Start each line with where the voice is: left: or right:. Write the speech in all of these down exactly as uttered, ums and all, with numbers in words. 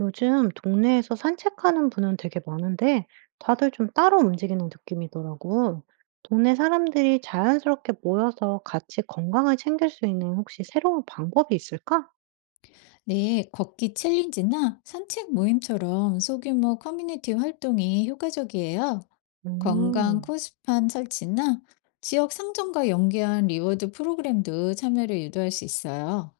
right: 요즘 동네에서 산책하는 분은 되게 많은데 다들 좀 따로 움직이는 느낌이더라고. 동네 사람들이 자연스럽게 모여서 같이 건강을 챙길 수 있는 혹시 새로운 방법이 있을까?
left: 네, 걷기 챌린지나 산책 모임처럼 소규모 커뮤니티 활동이 효과적이에요. 건강
right: 음,
left: 코스판 설치나 지역 상점과 연계한 리워드 프로그램도 참여를 유도할 수 있어요.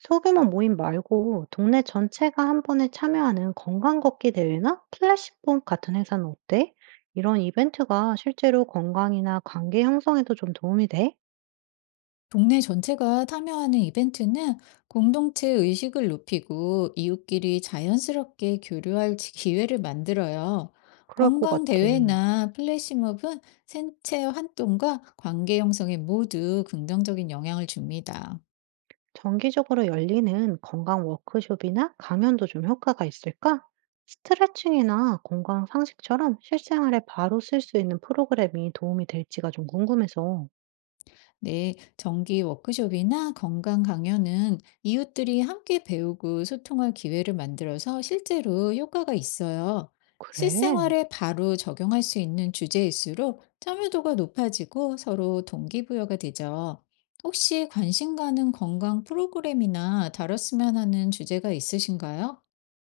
right: 소규모 모임 말고 동네 전체가 한 번에 참여하는 건강 걷기 대회나 플래시몹 같은 행사는 어때? 이런 이벤트가 실제로 건강이나 관계 형성에도 좀 도움이 돼?
left: 동네 전체가 참여하는 이벤트는 공동체 의식을 높이고 이웃끼리 자연스럽게 교류할 지- 기회를 만들어요.
right: 그럴 것
left: 건강
right: 같아.
left: 대회나 플래시몹은 생체 활동과 관계 형성에 모두 긍정적인 영향을 줍니다.
right: 정기적으로 열리는 건강 워크숍이나 강연도 좀 효과가 있을까? 스트레칭이나 건강 상식처럼 실생활에 바로 쓸 수 있는 프로그램이 도움이 될지가 좀 궁금해서.
left: 네, 정기 워크숍이나 건강 강연은 이웃들이 함께 배우고 소통할 기회를 만들어서 실제로 효과가 있어요.
right: 그래.
left: 실생활에 바로 적용할 수 있는 주제일수록 참여도가 높아지고 서로 동기부여가 되죠. 혹시 관심 가는 건강 프로그램이나 다뤘으면 하는 주제가 있으신가요?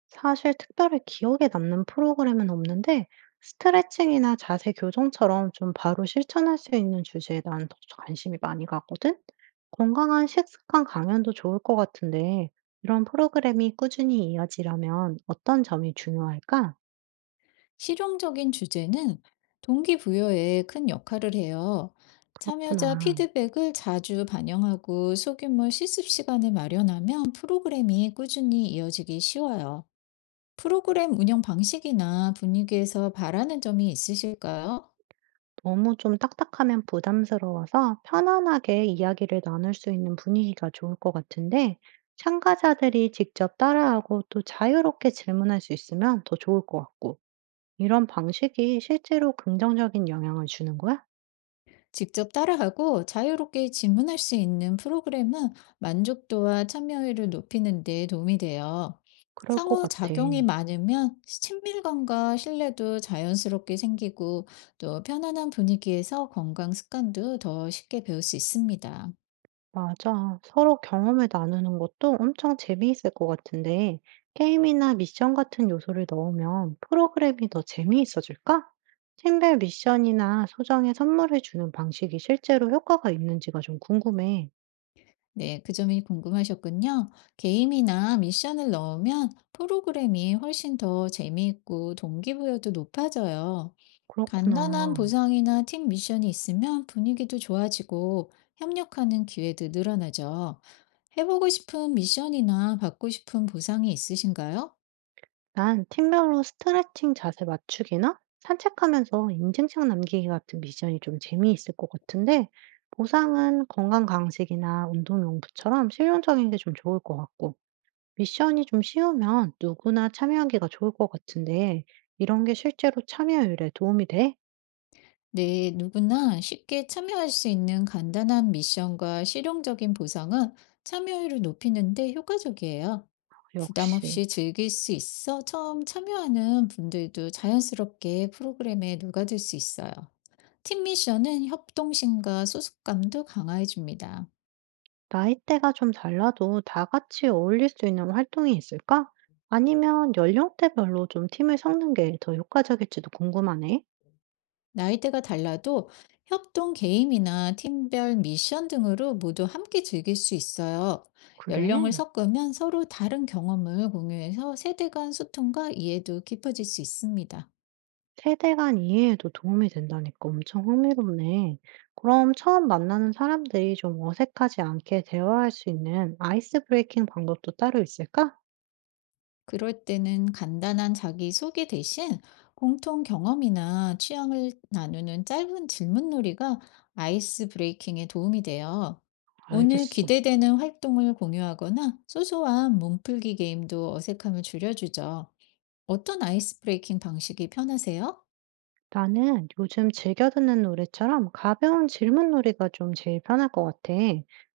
right: 사실 특별히 기억에 남는 프로그램은 없는데, 스트레칭이나 자세 교정처럼 좀 바로 실천할 수 있는 주제에 난 더 관심이 많이 가거든? 건강한 식습관 강연도 좋을 것 같은데, 이런 프로그램이 꾸준히 이어지려면 어떤 점이 중요할까?
left: 실용적인 주제는 동기부여에 큰 역할을 해요. 참여자
right: 그렇구나.
left: 피드백을 자주 반영하고 소규모 실습 시간을 마련하면 프로그램이 꾸준히 이어지기 쉬워요. 프로그램 운영 방식이나 분위기에서 바라는 점이 있으실까요?
right: 너무 좀 딱딱하면 부담스러워서 편안하게 이야기를 나눌 수 있는 분위기가 좋을 것 같은데, 참가자들이 직접 따라하고 또 자유롭게 질문할 수 있으면 더 좋을 것 같고, 이런 방식이 실제로 긍정적인 영향을 주는 거야?
left: 직접 따라하고 자유롭게 질문할 수 있는 프로그램은 만족도와 참여율을 높이는 데 도움이 돼요.
right: 그럴 것 같아.
left: 상호작용이 많으면 친밀감과 신뢰도 자연스럽게 생기고, 또 편안한 분위기에서 건강 습관도 더 쉽게 배울 수 있습니다.
right: 맞아. 서로 경험을 나누는 것도 엄청 재미있을 것 같은데, 게임이나 미션 같은 요소를 넣으면 프로그램이 더 재미있어질까? 팀별 미션이나 소정의 선물을 주는 방식이 실제로 효과가 있는지가 좀 궁금해.
left: 네, 그 점이 궁금하셨군요. 게임이나 미션을 넣으면 프로그램이 훨씬 더 재미있고 동기부여도 높아져요. 간단한
right: 그렇구나.
left: 보상이나 팀 미션이 있으면 분위기도 좋아지고, 협력하는 기회도 늘어나죠. 해보고 싶은 미션이나 받고 싶은 보상이 있으신가요?
right: 난 팀별로 스트레칭 자세 맞추기나 산책하면서 인증샷 남기기 같은 미션이 좀 재미있을 것 같은데, 보상은 건강 간식이나 운동용품처럼 실용적인 게 좀 좋을 것 같고, 미션이 좀 쉬우면 누구나 참여하기가 좋을 것 같은데, 이런 게 실제로 참여율에 도움이 돼?
left: 네, 누구나 쉽게 참여할 수 있는 간단한 미션과 실용적인 보상은 참여율을 높이는데 효과적이에요. 부담
right: 역시.
left: 없이 즐길 수 있어 처음 참여하는 분들도 자연스럽게 프로그램에 녹아들 수 있어요. 팀 미션은 협동심과 소속감도 강화해줍니다.
right: 나이대가 좀 달라도 다 같이 어울릴 수 있는 활동이 있을까? 아니면 연령대별로 좀 팀을 섞는 게 더 효과적일지도 궁금하네.
left: 나이대가 달라도 협동 게임이나 팀별 미션 등으로 모두 함께 즐길 수 있어요. 연령을
right: 그래.
left: 섞으면 서로 다른 경험을 공유해서 세대 간 소통과 이해도 깊어질 수 있습니다.
right: 세대 간 이해에도 도움이 된다니까 엄청 흥미롭네. 그럼 처음 만나는 사람들이 좀 어색하지 않게 대화할 수 있는 아이스 브레이킹 방법도 따로 있을까?
left: 그럴 때는 간단한 자기소개 대신 공통 경험이나 취향을 나누는 짧은 질문놀이가 아이스 브레이킹에 도움이 돼요. 오늘
right: 알겠어.
left: 기대되는 활동을 공유하거나 소소한 몸풀기 게임도 어색함을 줄여주죠. 어떤 아이스 브레이킹 방식이 편하세요?
right: 나는 요즘 즐겨 듣는 노래처럼 가벼운 질문놀이가 좀 제일 편할 것 같아.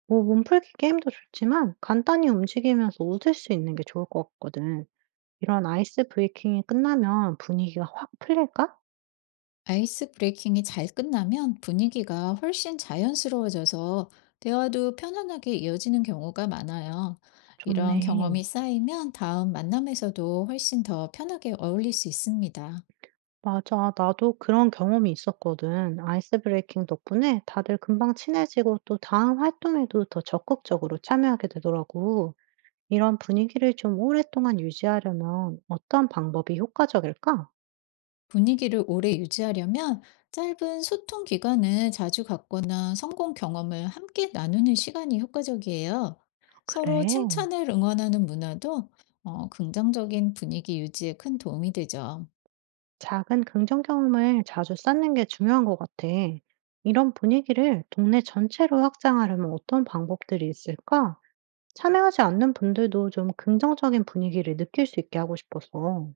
right: 뭐 몸풀기 게임도 좋지만 간단히 움직이면서 웃을 수 있는 게 좋을 것 같거든. 이런 아이스 브레이킹이 끝나면 분위기가 확 풀릴까?
left: 아이스 브레이킹이 잘 끝나면 분위기가 훨씬 자연스러워져서 대화도 편안하게 이어지는 경우가 많아요. 이런
right: 좋네.
left: 경험이 쌓이면 다음 만남에서도 훨씬 더 편하게 어울릴 수 있습니다.
right: 맞아. 나도 그런 경험이 있었거든. 아이스 브레이킹 덕분에 다들 금방 친해지고 또 다음 활동에도 더 적극적으로 참여하게 되더라고. 이런 분위기를 좀 오랫동안 유지하려면 어떤 방법이 효과적일까?
left: 분위기를 오래 유지하려면 짧은 소통 기간을 자주 갖거나 성공 경험을 함께 나누는 시간이 효과적이에요. 서로
right: 그래.
left: 칭찬을 응원하는 문화도, 어, 긍정적인 분위기 유지에 큰 도움이 되죠.
right: 작은 긍정 경험을 자주 쌓는 게 중요한 것 같아. 이런 분위기를 동네 전체로 확장하려면 어떤 방법들이 있을까? 참여하지 않는 분들도 좀 긍정적인 분위기를 느낄 수 있게 하고 싶어서.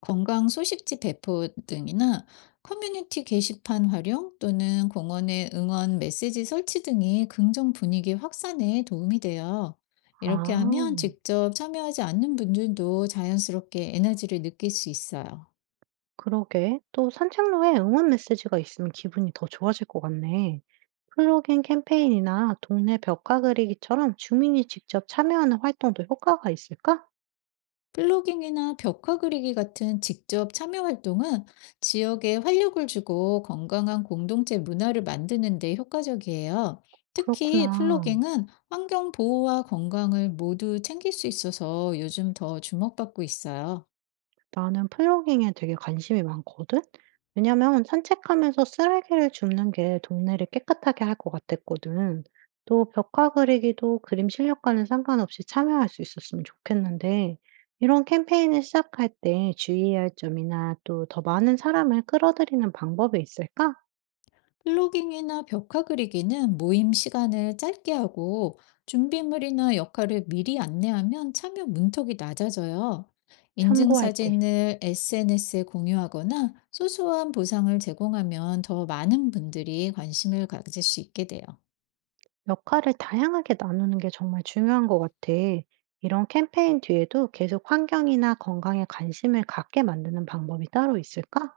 left: 건강 소식지 배포 등이나 커뮤니티 게시판 활용, 또는 공원의 응원 메시지 설치 등이 긍정 분위기 확산에 도움이 돼요. 이렇게
right: 아,
left: 하면 직접 참여하지 않는 분들도 자연스럽게 에너지를 느낄 수 있어요.
right: 그러게. 또 산책로에 응원 메시지가 있으면 기분이 더 좋아질 것 같네. 플로깅 캠페인이나 동네 벽화 그리기처럼 주민이 직접 참여하는 활동도 효과가 있을까?
left: 플로깅이나 벽화 그리기 같은 직접 참여 활동은 지역에 활력을 주고 건강한 공동체 문화를 만드는 데 효과적이에요. 특히
right: 그렇구나.
left: 플로깅은 환경 보호와 건강을 모두 챙길 수 있어서 요즘 더 주목받고 있어요.
right: 나는 플로깅에 되게 관심이 많거든? 왜냐면 산책하면서 쓰레기를 줍는 게 동네를 깨끗하게 할 것 같았거든. 또 벽화 그리기도 그림 실력과는 상관없이 참여할 수 있었으면 좋겠는데, 이런 캠페인을 시작할 때 주의해야 할 점이나 또 더 많은 사람을 끌어들이는 방법이 있을까?
left: 플로깅이나 벽화 그리기는 모임 시간을 짧게 하고 준비물이나 역할을 미리 안내하면 참여 문턱이 낮아져요.
right: 참고할게.
left: 인증사진을 에스엔에스에 공유하거나 소소한 보상을 제공하면 더 많은 분들이 관심을 가질 수 있게 돼요.
right: 역할을 다양하게 나누는 게 정말 중요한 것 같아. 이런 캠페인 뒤에도 계속 환경이나 건강에 관심을 갖게 만드는 방법이 따로 있을까?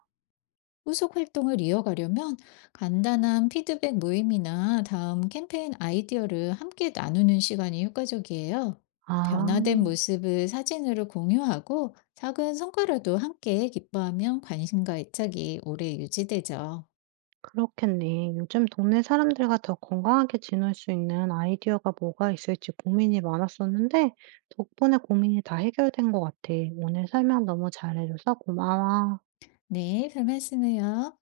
left: 후속 활동을 이어가려면 간단한 피드백 모임이나 다음 캠페인 아이디어를 함께 나누는 시간이 효과적이에요.
right: 아
left: 변화된 모습을 사진으로 공유하고 작은 성과라도 함께 기뻐하면 관심과 애착이 오래 유지되죠.
right: 그렇겠네. 요즘 동네 사람들과 더 건강하게 지낼 수 있는 아이디어가 뭐가 있을지 고민이 많았었는데 덕분에 고민이 다 해결된 것 같아. 오늘 설명 너무 잘해줘서 고마워.
left: 네, 별 말씀해요.